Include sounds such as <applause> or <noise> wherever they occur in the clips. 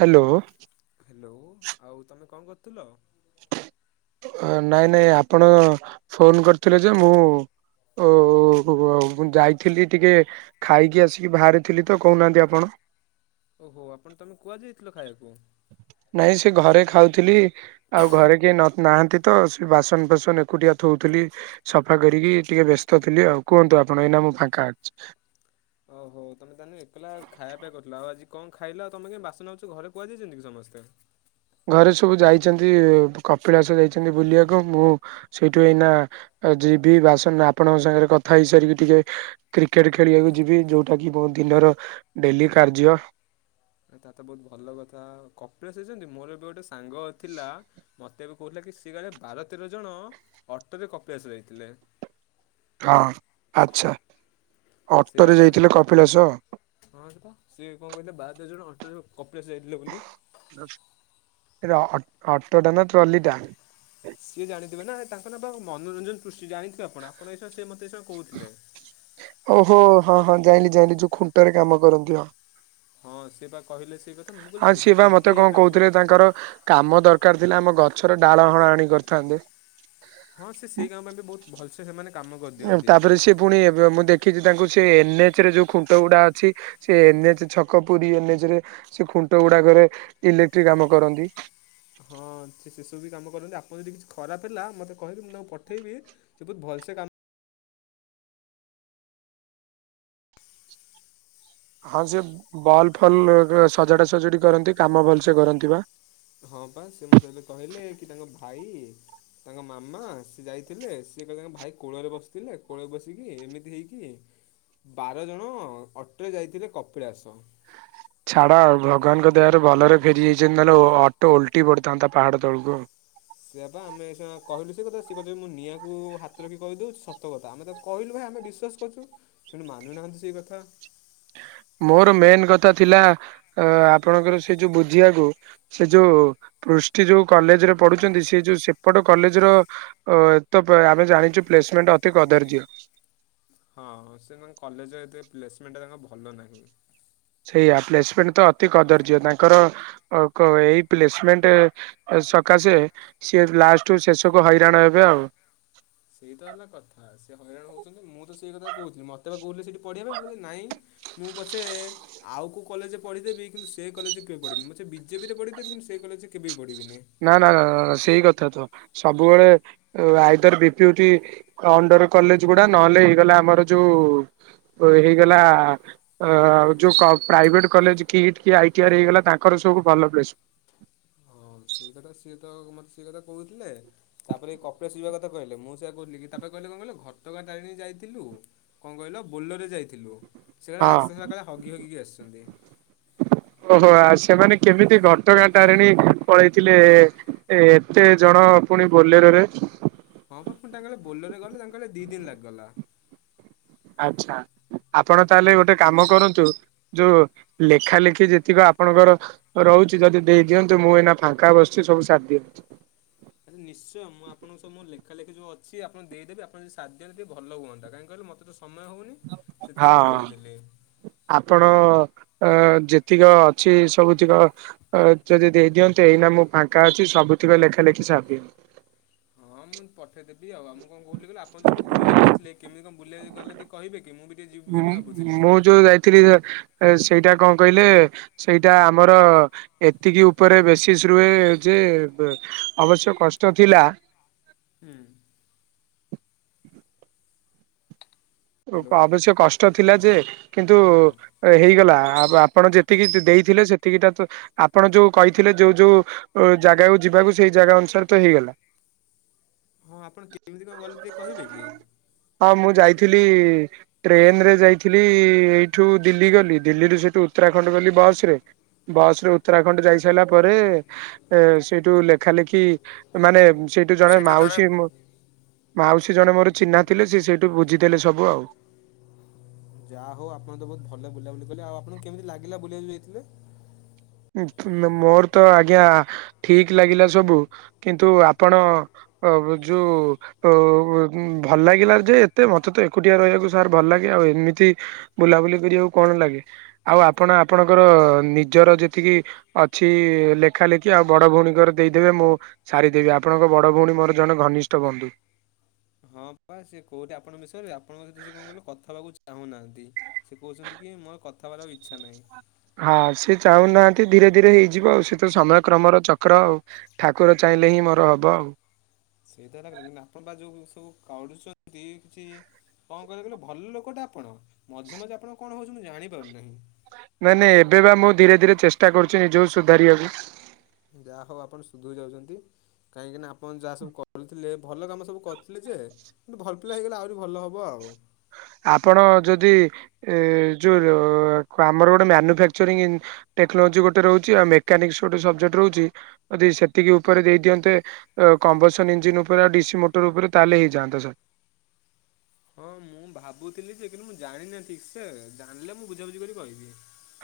Hello. Hello, ଆଉ ତମେ କଣ କରୁଥିଲ? ନାଇଁ ନାଇଁ ଆପଣ ଫୋନ କରିଥିଲେ, ଯେ ମୁଁ ଓ-ଓ-ଓ ଆଉ, ମୁଁ ଯାଇଥିଲି ଟିକେ ଖାଇକି ଆସିକି ବାହାରେଥିଲି ତ, କହୁନାହାଁନ୍ତି ଆପଣ। ଓହୋ! ଆପଣ ତମେ କୁଆଯାଇଥିଲ ଖାଇଆକୁ? ନାଇଁ ସେ ଘରେ ଖାଉଥିଲି। ଆଉ ଘରେ କିଏ ନ ନାହାଁନ୍ତି। ତ ସେ ବାସନ ଫାସନ ଏକୁଟିଆ ଥଉଥିଲି। ସଫା କରିକି ଟିକେ, ବ୍ୟସ୍ତ ଥିଲି ଆଉ। କୁହନ୍ତୁ ଆପଣ, ଏଇନା ମୁଁ ଫାଙ୍କା ଅଛି। ଓହୋ! ତମେ ତାହେନେ ଏକଲା ଖାଇବା ପିଆ କରୁଥିଲ। ଆଉ, ଆଜି କଣ ଖାଇଲ? ତମେ କାଇଁ, ବାସନାଉଚ ଘରେ କୁଆ ଯାଇଛନ୍ତି କି ସମସ୍ତେ? ଘରେ ସବୁ ଯାଇଛନ୍ତି, କପିଳାସ ଯାଇଛନ୍ତି, ବୁଲିବାକୁ ମୁଁ ସେଇଠୁ ଏଇନା ଯିବି। ବାସନ ଆପଣଙ୍କ ସାଙ୍ଗରେ କଥା ହେଇସାରିକି ଟିକେ କ୍ରିକେଟ୍ ଖେଳିବାକୁ ଯିବି। ଯୋଉଟା କି ମୋ ଦିନର ଡେଲି କାର୍ଯ୍ୟ। ତା ତ ବହୁତ ଭଲ କଥା। କପିଳାସ ଯାଇଛନ୍ତି, ମୋର ଏବେ ଗୋଟେ ସାଙ୍ଗ ଥିଲା ମତେ ଏ ବି କହୁଥିଲା କି, ସିଏ କାଳେ ବାର ତେର ଜଣ ଅଟରେ କପିଆସ ଯାଇଥିଲେ। ହଁ, ଆଚ୍ଛା! ସେଇଆ ଅଟୋରେ ପା ଯାଇଥିଲେ କପିଳାସ? ହଁ, ପା ସିଏ କଣ କହିଲେ, ବାର ତେର ଜଣ ଅଟରେ କପିଳାସ ଯାଇଥିଲେ ବୋଲି? ଇରେ ଅ-ଅଟୋ ଟା ନା ଟ୍ରଲି ଟା? ସିଏ ଜାଣିଥିବେ ନା! ତାଙ୍କ ନାଁ ପା ମନୋରଞ୍ଜନ୍ ପୃଷ୍ଟି। ଜାଣିଥିବେ ଆପଣ? ଆପଣ ଏଇସୟ ସେ ମତେ ଏଇସ କହୁଥିଲେ। ଓହୋ! ହଁ ହଁ ଯାଇଁଲିି ଯାଇଁଲି, ଯୋଉ ଖୁଣ୍ଟରେ କାମ କରନ୍ତି। ହଁ, ହଁ, ସେ ପା କହିଲେ, ସେଇ କଥା। ମୁଁ କହିଲି ସେତା କେମିତି ହେଇପାରିବ? ଙ୍କର। କାମ ଦରକାର ଥିଲା। ଆମ ଗଛର ଡାଳ ହଣାହାଣି କରିଥାନ୍ତେ। ହଁ, ସେ ସେହି କାମ ପାଇଁ ବି ବହୁତ ଭଲସେ, ସେମାନେ କାମ କରିଦିଅନ୍ତି। ପୁଣିଏବେ ମୁଁ ଦେଖିଛି, ତାଙ୍କୁ ସେ ଏନ୍ ଏଚ୍ ରେ ଯୋଉ ଖୁଣ୍ଟ ଗୁଡ଼ା ଅଛି ସେ ଏନ୍ ଏଚ୍ ଛକ, ପୁରୀ ଏନ୍ ଏଚ୍ ରେ ସେ ଖୁଣ୍ଟ ଗୁଡାକରେ ଇଲେକ୍ଟ୍ରିକ କାମ କରନ୍ତି। ହଁ, ସେ ସେସବୁ ବି କାମ କରନ୍ତି। ଆପଣ ଯଦି କିଛି ଖରାପ ହେଲା ମତେ କହିବେ, ମୁଁ ତାଙ୍କୁ ପଠେଇବି ସେତ ଭଲ ସେ କାମ ହଁ, ସେ ବଲ୍ ଫଲ୍ ସଜାଡା ସଜଡି କରନ୍ତି। କାମ ଭଲ୍ ସେ କରନ୍ତି ବା। ହଁ ପା ସେ ମତେ କହିଲେ କି ତାଙ୍କ ଭାଇ ତାଙ୍କ ମାମା ସିଏ ଯାଇଥିଲେ ସିଏ କହିଲେ ତାଙ୍କ ଭାଇ କୋଳରେ ବସିଥିଲେ କୋଳରେ ବସିକି ଏମିତି ହେଇକି ବାର ଜଣ ଅଟେରେ ଯାଇଥିଲେ କପିଳାସ। ଛାଡ଼ ଆଉ ଭଗବାନଙ୍କ ଦୟାରୁ ଭଲରେ ଫେରି ଯାଇଛନ୍ତି ନହେଲେ ଅଟୋ ଓଲଟି ପଡ଼ିଥାନ୍ତା ପାହାଡ଼ ତଳକୁ। ସେୟା ପା ଆମେ ସେୟା କହିଲୁ ସେ କଥା ସିଏ କହିବେ ମୁଁ ନିଆଁକୁ ହାତ ରଖି କହିଦେଉଛି ସତ କଥା ଆମେ ତ କହିଲୁ ଭାଇ ଆମେ ବିଶ୍ୱାସ କରୁଛୁ ସେଇଠୁ ମାନୁନାହାନ୍ତି ସେଇ କଥା। ମୋର ମେନ କଥା ଥିଲା ଅ ଆପଣଙ୍କର ସେ ଯୋଉ ବୁଝିବାକୁ ସେ ଯୋଉ ପୃଷ୍ଟି ଯୋଉ କଲେଜରେ ପଢୁଛନ୍ତି ସେ ଯୋଉ ସେପଟ କଲେଜ ର ଓ ଏ ତ ଆମେ ଜାଣିଛୁ ପ୍ଲେସମେଣ୍ଟ ଅତି କଦର୍ଯ୍ୟ। ହଁ ହଁ ସେ ତାଙ୍କ କଲେଜ ଏତେ ପ୍ଲେସମେଣ୍ଟଟା ତାଙ୍କ ଭଲ ନାହିଁ। ସେଇଆ ପ୍ଲେସମେଣ୍ଟ ତ ଅତି କଦର୍ଯ୍ୟ ତାଙ୍କର ଅ କ ଏଇ ପ୍ଲେସମେଣ୍ଟ ସକାଶେ ସିଏ ଲାଷ୍ଟକୁ ଶେଷକୁ ହଇରାଣ ହେବେ ଆଉ। ସେଇ ତ ହେଲା କଥା ସେ ହଇରାଣ ହଉଛନ୍ତି ମୁଁ ତ ସେଇ କଥା କହୁଥିଲି ମୋତେ ବା କହୁଥିଲେ ସେଇଠି ପଢିବା ପାଇଁ ମୁଁ କହୁଥିଲି ନାଇଁ ମୁଁ ପଛେ ଆଉ କୋଉ କଲେରେ ପଢିଦେବି କିନ୍ତୁ ସେ କଲେଜ କେବେ ପଢ଼ିବିନି ମୁଁ ସେ ବିଜେପିରେ ପଢ଼ିଦେବି କିନ୍ତୁ ସେଇ କଲେଜ କେବେବି ପଢ଼ିବିନି? ନା ନା ନା ସେଇ କଥା ତ ସବୁବେଳେ ଆଇଦର ବିପିଉଟି ଅଣ୍ଡର କଲେଜ ଗୁଡା ନହେଲେ ହେଇଗଲା ଆମର ଯୋଉ ହେଇଗଲା ଯୋଉ କ ପ୍ରାଇଭେଟ୍ କଲେଜ କିଟ୍ କି ଆଇଟିଆର୍ ହେଇଗଲା ତାଙ୍କର ସବୁ ଭଲ ପ୍ଲେସ୍ ହଁ ସେଇ କଥା ସିଏ ତ ମୋତେ ସେ କଥା କହୁଥିଲେ। ତାପରେ କପିଳାସ ଯିବା କଥା କହିଲେ ମୁଁ ସେଇଆ କହୁଥିଲି କି ତାପରେ କହିଲେ କଣ କହିଲୁ ଘଟଗାଁ ତାରେଣୀ ଯାଇଥିଲୁ କଣ କହିଲ ବୋଲୋରେ ଯାଇଥିଲୁ ସେ କହିଲେ ହଁ ରାସ୍ତା ସାରା ହଗି ହଗିକି ଆସିଛନ୍ତି। ଓହୋ ଆଉ ସେମାନେ କେମିତି ଘଟଗାଁ ତାରିଣୀ ପଳେଇଥିଲେ ଏ? କେତେ ଜଣ ପୁଣି ବୋଲେରୋରେ? ହଁ ପା ପୁଣି ତାଙ୍କର ବୋଲୋରରେ ଗଲେ ତାଙ୍କ କହିଲେ ଦି ଦିନ ଲାଗିଗଲା। ଆଛା ଆପଣ ତାହେଲେ ଗୋଟେ କାମ କରନ୍ତୁ। ଯୋଉ ଲେଖାଲେଖି ଯେତିକ ଆପଣଙ୍କର ରହୁଛି ଯଦି ଦେଇ ଦିଅନ୍ତୁ ମୁଁ ଏଇନା ଫାଙ୍କା ବସିଛି ସବୁ ସାରି ଦିଏ। ନିଶ୍ଚୟ ମୁଁ ଆପଣଙ୍କ ସହ ମୋ ଲେଖାଲେଖି ଯୋଉ ଅଛି ମୁଁ ଆପଣଙ୍କୁ ଦେଇଦେବି ଆପଣ ଯଦି ସାରିଦିଅନ୍ତେ ଟିକେ ଭଲ ହୁଅନ୍ତା କାହିଁ କିହିଲ ମୋତେ ସମୟ ହଉନି ସେଥିପାଇଁ ମୁଁ ହଁ କହୁଥିଲି। ଆପଣ ଯେତିକ ଅଛି ସବୁତିକ ଅ ଯଦି ଦେଇ ଦିଅନ୍ତେ ଏଇନା ମୁଁ ଫାଙ୍କା ଅଛି ସବୁତିକ ଲେଖାଲେଖି ସାରିଦିଏ। ହଁ ମୁଁ ପଠେଇଦେବି ଆଉ ମୁଁ କଣ କହୁଥିଲି କହିଲ ଆପଣ ଯୋଉ ଏବେ ବୁଲିବାକୁ ଯାଇଥିଲେ କେମିତି କଣ ବୁଲିବାକୁ ଗଲେ ଟିକେ କହିବେ କି ମୁଁ ବି ଟିକେ ଯିବି ମୁଁ ବୋଲି ଭାବୁଥିଲି। ମୁଁ <inaudible> ସେଇଟା କଣ କହିଲେ ସେଇଟା ଆମର ଏତିକି ଉପରେ ବେଶିଶ ରୁହେ ଯେ ଅବଶ୍ୟ କଷ୍ଟ ଥିଲା। ହୁଁ। ହ୍ୟାଲୋ। ଅବଶ୍ୟ କଷ୍ଟ ଥିଲା ଯେ କିନ୍ତୁ ହଁ ହେଇଗଲା ଆପଣ ଯେତିକି ଦେଇଥିଲେ ସେତିକିଟା ତ ଆପଣ ଯୋଉ କହିଥିଲେ ଯୋଉ ଯୋଉ ଯାଗାକୁ ଯିବାକୁ ସେଇ ଯାଗା ଅନୁସାରେ ତ ହେଇଗଲା। ହଁ ଆପଣ କେମିତି କଣ ଗଲେ ଟିକେ କହିବେ କି? ହଁ ମୁଁ ଯାଇଥିଲି ଟ୍ରେନରେ ଯାଇଥିଲି ଏଇଠୁ ଦିଲ୍ଲୀ ଗଲି ଦିଲ୍ଲୀରୁ ସେଇଠୁ ଉତ୍ତରାଖଣ୍ଡ ଗଲି ବସରେ। ବସରେ ଉତ୍ତରାଖଣ୍ଡ ଯାଇସାରିଲା ପରେ ଏ ସେଇଠୁ ଲେଖାଲେଖି ମାନେ ସେଇଠୁ ଜଣେ ମାଉସୀ ମାଉସୀ ଜଣେ ମୋର ଚିହ୍ନା ଥିଲେ ସେ ସେଇଠୁ ବୁଝିଦେଲେ ସବୁ ଆଉ। ଯାହା ହଉ ଆପଣ ତ ବହୁତ ଭଲ ବୁଲାବୁଲି କଲେ ଆଉ ଆପଙ୍କୁ କେମିତି ଲାଗିଲା ବୁଲିବାକୁ ଯୋଉ ଯାଇଥିଲେ? ମୋର ତ ଆଜ୍ଞା ଠିକ ଲାଗିଲା ସବୁ କିନ୍ତୁ ଆପଣ ଆ ଯୋଉ ତ ଭଲ ଲାଗିଲାର ଯେ ଏତେ ମତେ ତ ଏକୁଟିଆ ରହିବାକୁ ସାର୍ ଭଲ ଲାଗେ ଆଉ ଏମିତି ବୁଲାବୁଲି କରିବାକୁ କଣ ଲାଗେ ଆଉ ଆପଣ ଆପଣଙ୍କର ନିଜର ଯେ ତିକି ଅଛି ଲେଖାଲେଖି ଆଉ ବଡ ଭଉଣୀଙ୍କର ଦେଇଦେବେ ମୁଁ ସାରିଦେବି ଆପଣଙ୍କ ବଡ ଭଉଣୀ ମୋର ଜଣେ ଘନିଷ୍ଠ ବନ୍ଧୁ। ହଁ ପା ସେ କୋଉଥି ଆପଣଙ୍କ ବିଷୟରେ ଆପଣଙ୍କ ସହିତ ସେ କଣ କହିଲ କଥା ହେବାକୁ ଚାହୁଁନାହାନ୍ତି। ସେ କହୁଛନ୍ତି କି ମୋର ଆଉ କଥାହେବାରେ ଆଉ ଇଚ୍ଛା ନାହିଁ। ହଁ ସେ ଚାହୁଁନାହାନ୍ତି ଧୀରେ ଧୀରେ ହେଇଯିବ ଆଉ ସେ ତ ସମୟକ୍ରମର ଚକ୍ର ଆଉ। ଠାକୁର ଚାହିଁଲେ ହିଁ ମୋର ହବ ଆଉ। ସେଇତ ହେଲା <unintelligible> କିୁ ଆପଣ ବା ଯୋଉ ସବୁ କରୁଚନ୍ତି କିଛି କଣ କହିଲେ କଲୁ ଭଲ ଲୋକଟା ଆପଣ ମଝିରେ ମଝିରେ ଆପଣଙ୍କ କଣ ହଉଚି ମୁଁ ଜାଣିପାରୁନାହିଁ। ନାଇଁ ନାଇଁ ଏବେ ବା ମୁଁ ଧୀରେ ଧୀରେ ଚେଷ୍ଟା କରୁଛି ନିଜକୁ ସୁଧାରିବାକୁ। ଯାହା ହଉ ଆପଣ ସୁଧୁରି ଯାଉଛନ୍ତି କାହିଁକିନା ଆପଣ ଯାହା ସବୁ କରୁଥିଲେ ଭଲ କାମ ସବୁ କରିଥିଲେ ଯେ କିନ୍ତୁ ଭଲ ପିଲା ହେଇଗଲେ ଆହୁରି ଭଲ ହବ ଆଉ। ଆପଣ ଯଦି ଏ ଯୋଉ ଆମର ଗୋଟେ ମାନୁଫାକ୍ଚରିଂ ଟେକ୍ନୋଲୋଜି ଗୋଟେ ରହୁଚି ଆଉ ମେକାନିକ୍ସ ଗୋଟେ ସବଜେକ୍ଟ ରହୁଚି ଯଦି ସେତିକି ଉପରେ ଦେଇ ଦିଅନ୍ତେ କମ୍ବସନ ଇଞ୍ଜିନ ଉପରେ ଆଉ ଡିସି ମୋଟର ଉପରେ ତାହେଲେ ହେଇଯାନ୍ତା ସାର୍। ହଁ ମୁଁ ଭାବୁଥିଲି ଯେ କିନ୍ତୁ ମୁଁ ଜାଣିନି ଠିକ ସେ ଜାଣିଲେ ମୁଁ ବୁଝାବୁଝି କରି କହିବି।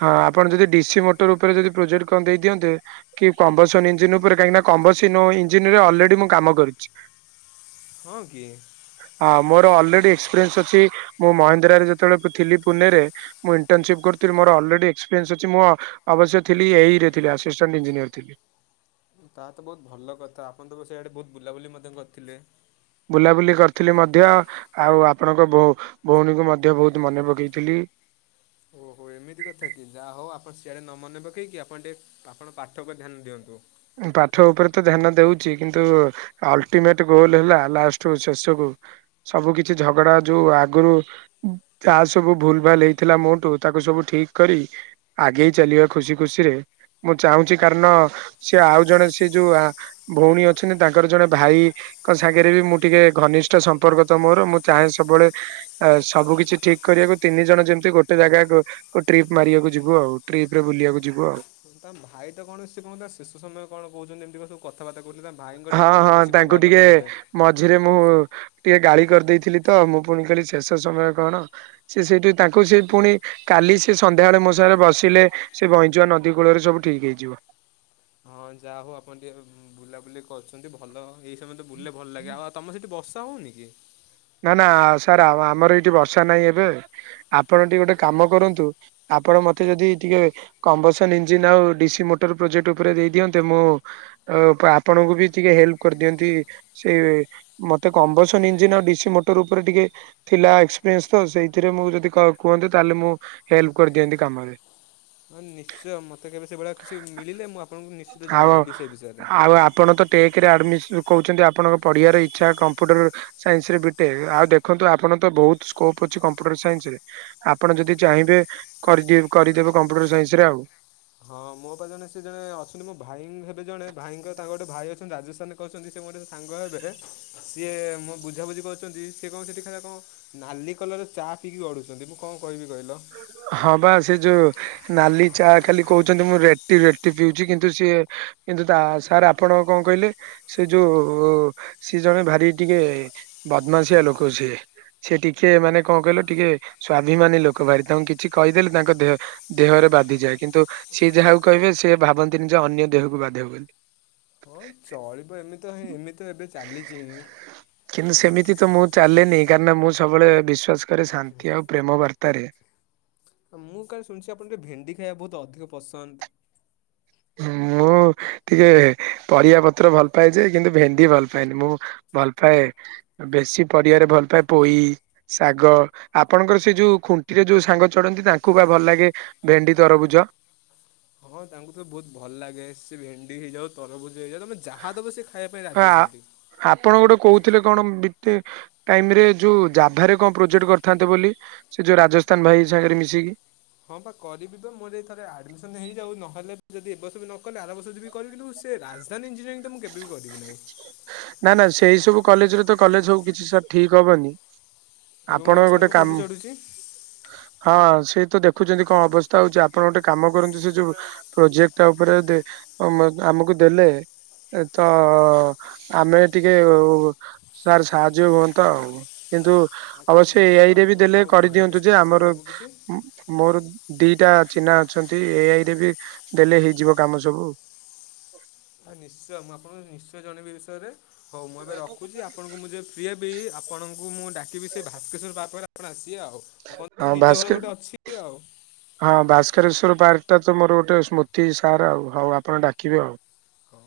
ହଁ ଆପଣ ଯଦି ଡିସି ମୋଟର ଉପରେ ଯଦି ପ୍ରୋଜେକ୍ଟ କଣ ଦେଇ ଦିଅନ୍ତେ କି କମ୍ବସନ ଇଞ୍ଜିିନ ଉପରେ କାହିଁକିନା କମ୍ବସିନ ଇଞ୍ଜିିନରେ ଅଲରେଡି ମୁଁ କାମ କରିଛି। ହଁ କି। ହଁ ମୋର ଅଲରେଡି ଏକ୍ସପିରିଏନ୍ସ ଅଛି ମୁଁ ମହେନ୍ଦ୍ରାରେ ଯେତେବେଳେ ଥିଲି ପୁନେରେ ମୁଁ ଇଣ୍ଟନସିପ କରିଥିଲି ମୋର ଅଲରେଡି ଏକ୍ସପିରିଏନ୍ସ ଅଛି ମୁଁ ଅବଶ୍ୟ ଥିଲି ଏଇରେ ଥିଲି ଆସିଷ୍ଟାଣ୍ ଇ୍ଜିନିୟର ଥିଲି। ତାହା ତ ବୋହୁତ ଭଲ କଥା ଆପଣ ତ ସେଇଆଡେ ବୋହୁତ ବୁଲାବୁଲି ମଧ୍ୟ କରିଥିଲେ। ବୁଲାବୁଲି କରିଥିଲି ମଧ୍ୟ ଆଉ ଆପଣଙ୍କ ଭଉ ଭଉଣୀଙ୍କୁ ମଧ୍ୟ ବୋହୁତ ମନେ ପକେଇଥିଲି। ଓ ହୋ ଏମିତି କଥା କି ଯାହା ହଉ ଆପଣ ସିଆଡ଼େ ନ ମନେ ପକେଇ କି ଆପଣ ଟିକିଏ ଆପଣ ପାଠକୁ ଧ୍ୟାନ ଦିଅନ୍ତୁ। ପାଠ ଉପରେ ତ ଧ୍ୟାନ ଦଉଚି କିନ୍ତୁ। ଅଲଟିମେଟ ଗୋଲ ହେଲା ଲାଷ୍ଟ ଶେଷ କୁ ସବୁ କିଛି ଝଗଡା ଯୋଉ ଆଗରୁ ଯାହା ସବୁ ଭୁଲ ଭାଲ ହେଇଥିଲା ମୋଠୁ ତାକୁ ସବୁ ଠିକ କରି‌। ଆଗେଇ ଚାଲିବା ଖୁସି ଖୁସିରେ ମୁଁ ଚାହୁଁଚି କାରଣ। ସେ ଆଉ ଜଣେ ସେ ଯୋଉ ଆଉ ଭଉଣୀ ଅଛନ୍ତି ତାଙ୍କର ଜଣେ ଭାଇ। କ ସାଙ୍ଗରେ ବି ମୁଁ ଟିକେ ଘନିଷ୍ଠ ସମ୍ପର୍କ ତ ମୋର ମୁଁ ଚାହେଁ ସବୁବେଳେ ଆ ସବୁ କିଛି ଠିକ କରିବାକୁ ତିନି ଜଣ ଯେମିତି ଗୋଟେ ଜାଗାକୁ। କୋ ଟ୍ରିପ ମାରିବାକୁ ଯିବୁ ଆଉ ଟ୍ରିପପ ରେ ବୁଲିବାକୁ ଯିବୁ ଆଉ। ତା ଭାଇ ତ କଣ ସେ ଶେଷ ସମୟ କଣ କହୁଛନ୍ତି ଏମିତି ସବୁ। କଥାବାର୍ତ୍ତା <unintelligible> ତା ଭାଇଙ୍କ ହଁ ଟିକେ ହଁ ମାନସିକ ତାଙ୍କୁ ଭଲ ଟିକେ ନହିଁ ବୋଧେ। ମଝିରେ ମୁଁ ଟିକେ ଗାଳି କରିଦେଇଥିଲି ତ ମୁଁ ପୁଣି କହିଲି ଶେଷ ସମୟ କଣ। ସେ ସେଇଠି ତାଙ୍କୁ ସେ ପୁଣି। କାଲି ସେ ସନ୍ଧ୍ୟାବେଳେ ମୋ ସାଙ୍ଗରେ ବସିଲେ ସେ ବଇଁଚୁଆ ନଦୀ କୂଳରେ ସବୁ ଠିକ ହେଇଯିବ। ହଁ ଯାହା ହଉ ଆପଣ ଟିକେ ବୁଲାବୁଲି କରୁଛନ୍ତି ଭଲ ଏଇ ସମୟ ତ ବୁଲଲେେ ଭଲ ଲାଗେ ଆଉ। ତମ ସେଇଠି ବସା ହଉନି କି। ନା ନା ସାର୍ ଆମର ଏଇଠି ବର୍ଷା ନାହିଁ ଏବେ ଆପଣ ଟିକେ ଗୋଟେ କାମ କରନ୍ତୁ। ଆପଣ ମତେ ଯଦି ଟିକେ କମ୍ବସନ ଇଞ୍ଜିିନ ଆଉ ଡିସି ମୋଟର ପ୍ରୋଜେକ୍ଟ ଉପରେ ଦେଇ ଦିଅନ୍ତେ ମୁଁ। ଆଉ ଆପଣଙ୍କୁ ବି ଟିକେ ହେଲ୍ପ କରିଦିଅନ୍ତି। ସେଇ ମତେ କମ୍ବସନ ଇଞ୍ଜିିନ ଆଉ ଡିସି ମୋଟର ଉପରେ ଟିକେ। ଥିଲା ଏକ୍ସପିରିଏନ୍ସ ତ ସେଇଥିରେ ମୁଁ ଯଦି କୁହନ୍ତି ତାହେଲେ ମୁଁ ହେଲପ କରିଦିଅନ୍ତି କାମରେ‌। ହଁ ନିଶ୍ଚୟ ମତେ କେବେ ସେଭଳିଆ କିଛି ମିଳିଲେ ମୁଁ ଆପଣଙ୍କୁ ନିଶ୍ଚିତ ଆଉ ଜଣେଇବି ସେ ବିଷୟରେ। ଆଉ ଆପଣ ତ ଟେକରେ ଆଡମିଶନ୍ କହୁଛନ୍ତି ଆପଣଙ୍କ ପଢିବାର ଇଚ୍ଛା କମ୍ପ୍ୟୁଟର। ସାଇନ୍ସ ରେ ବିଟେକ ଆଉ ଦେଖନ୍ତୁ ଆପଣ ତ ବୋହୁତ ସ୍କୋପ ଅଛି କମ୍ପ୍ୟୁଟର ସାଇନ୍ସ ରେ‌। ଆପଣ ଯଦି ଚାହିଁବେ କରିଦ କରିଦେବେ କମ୍ପ୍ୟୁଟର ସାଇନ୍ସ ରେ ଆଉ। ହଁ ମୋ ପାଖ ଜଣେ ସେ ଜଣେ ଅଛନ୍ତି ମୋ ଭାଇ ହେବେ ଜଣେ ଭାଇଙ୍କର ତାଙ୍କ ଗୋଟେ ଭାଇ ଅଛନ୍ତି ରାଜସ୍ଥାନ। କହୁଛନ୍ତି ସେ ମୋର ସାଙ୍ଗ ହେବେ ସିଏ ମୋ ବୁଝାବୁଝି କରୁଛନ୍ତି ସିଏ କଣ ସେଠି ଖଲା କଣ। ନାଲି କଲର ଚା ପିଇକି ଗଢ଼ୁଛନ୍ତି ମୁଁ କଣ କହିବି କହିଲ? ହଁ ବା ସେ ଯୋଉ ନାଲି ଚା ଖାଲି କହୁଛନ୍ତି ମୁଁ ରେଟି ରେଟି ପିଉଛି କିନ୍ତୁ ସିଏ କିନ୍ତୁ ତା ସାର୍ ଆପଣ କଣ କହିଲେ? ସେ ଯୋଉ ସିଏ ଜଣେ ଭାରି ଟିକେ ବଦମାସିଆ ଲୋକ ସିଏ। ସେ ଟିକେ ମାନେ କଣ କହିଲ ଟିକେ ସ୍ଵାଭିମାନୀ ଲୋକ ବାହାରି ତାଙ୍କୁ କିଛି କହିଦେଲେ ତାଙ୍କ ଦେହ ଦେହରେ ବାଧିଯାଏ କିନ୍ତୁ ସିଏ ଯାହାକୁ କହିବେ ସେ ଭାବନ୍ତିନି ଯେ ଅନ୍ୟ ଦେହକୁ ବାଧେ ବୋଲି। ହଁ ଚଳିବ ଏମିତି ତ ହଁ ଏମିତି ଏବେ ଚାଲିଛିି ହିଁ। କିନ୍ତୁ ସେମିତି ତ ମୁଁ ଚାଲେନି କାରଣ ନା ମୁଁ ସବୁବେଳେ ବିଶ୍ଵାସ କରେ ଶାନ୍ତି ଆଉ ପ୍ରେମ ବାର୍ତ୍ତାରେ। ମୁଁ କାଳେ ଶୁଣିଛି ଆପଣ ଟିକେ ଭେଣ୍ଡି ଖାଇବା ବହୁତ ଅଧିକ ପସନ୍ଦ? ମୁଁ ଟିକେ ପରିବା ପତ୍ର ଭଲ ପାଏ ଯେ କିନ୍ତୁ ଭେଣ୍ଡି ଭଲ ପାଏନି ମୁଁ ଭଲ ପାଏ। ବେଶୀ ପାରିବାରେ ଭଲ ପାଏ ପୋଇ। ଶାଗ ଆପଣଙ୍କର ସେ ଯୋଉ ଖୁଣ୍ଟିରେ ଯୋଉ ସାଙ୍ଗ ଚଢନ୍ତି ତାଙ୍କୁ ବା ଭଲ ଲାଗେ ଭେଣ୍ଡି ତରଭୁଜ। ହଁ ତାଙ୍କୁ ତ ବହୁତ ଭଲ ଲାଗେ ସେ ଭେଣ୍ଡି ହେଇଯାଉ ତରଭୁଜ ହେଇଯାଉ ତମେ ଯାହା ଦେବ ସେ ଖାଇବା ପାଇଁ ଆ ରାଜି ଅଛନ୍ତି। ଆପଣ ଗୋଟେ କହୁଥିଲେ କଣ ବିତେ ଟାଇମ ରେ ଯୋଉ ଜାଭାରେ କଣ ପ୍ରୋଜେକ୍ଟ କରିଥାନ୍ତେ ବୋଲି ସେ ଯୋଉ ରାଜସ୍ଥାନ ଭାଇ ସାଙ୍ଗରେ ମିଶିକି? ହଁ ବା କରିବି ବା ମୋର ଏଥରେ ଆଡମିସନ ହେଇଯାଉ ନହଲେ ଯଦି ଏବର୍ଷ ନ କଲେ ଆର ବର୍ଷ ଯିବି କରିବି କିନ୍ତୁ ସେ ରାଜଧାନୀ ଇଞ୍ଜିନିୟରିଂଙ୍ଗ ତ ମୁଁ କେବେ ବି କରିବି ନାହିଁ। ନା ନା ସେଇ ସବୁ କଲେଜରେ ତ କଲେଜ ସବୁ କିଛି ସାର୍ ଠିକ ହବନି। ଏବେ ମୁଁ ଆପଣ ଗୋଟେ ସାଙ୍ଗ କାମ ଖୁଣ୍ଟି ଚଢୁଛି। ହଁ ସେ ତ ଦେଖୁଛନ୍ତି କଣ ଅବସ୍ଥା ହଉଛି ଆପଣ ଗୋଟେ କାମ କରନ୍ତୁ ସେ ଯୋଉ ପ୍ରୋଜେକ୍ଟ ଟା ଉପରେ ଦେ ଆ ଆମ ଆମକୁ ଦେଲେ ତ ଆମେ ଟିକେ ଉ ସାର୍ ସାହାଯ୍ୟ ହୁଅନ୍ତା ଆଉ କିନ୍ତୁ ଆଉ ତାହେଲେ ଅବଶ୍ୟ ଏ ନିଶ୍ଚୟ ଆଇ ରେ ବି ମୁଁ ଦେଲେ ଆପଣଙ୍କୁ ଜଣେଇବି କରିଦିଅନ୍ତୁ ସେଇ ଯେ ବିଷୟରେ ଆମର ସବୁ କିଛି। ଉଁ ମୋର ଦିଟା ଚିହ୍ନା ଅଛନ୍ତି ଏଆଇ ରେ ବି ଦେଲେ ହେଇଯିବ କାମ ସବୁ। ଆରେ ନିଶ୍ଚୟ ମୁଁ ଆପଣଙ୍କୁ ନିଶ୍ଚୟ ଜଣେଇବି ଏ ବିଷୟରେ ହଉ ମୁଁ ଏବେ ରଖୁଛି ଆଉ ଆପଣଙ୍କୁ ମୁଁ ଯେବେ ଫ୍ରି ହେବି ଆପଣଙ୍କୁ ମୁଁ ଡାକିବି ସେ ଭାସ୍କର ବାବର ଆସିବେ ଆଉ। ଆପଣଙ୍କ ହଁ ତ ନିଜ ଭାସ୍କ ଘରେ ଅଛି ଆଉ। ହଁ ଭାସ୍କରେଶ୍ଵର ପାର୍କଟା ତ ମୋର ଗୋଟେ ସ୍ମୃତି ସାର୍ ଆଉ ହଉ ଆପଣ ଡାକିବେ ଆଉ। ହଉ।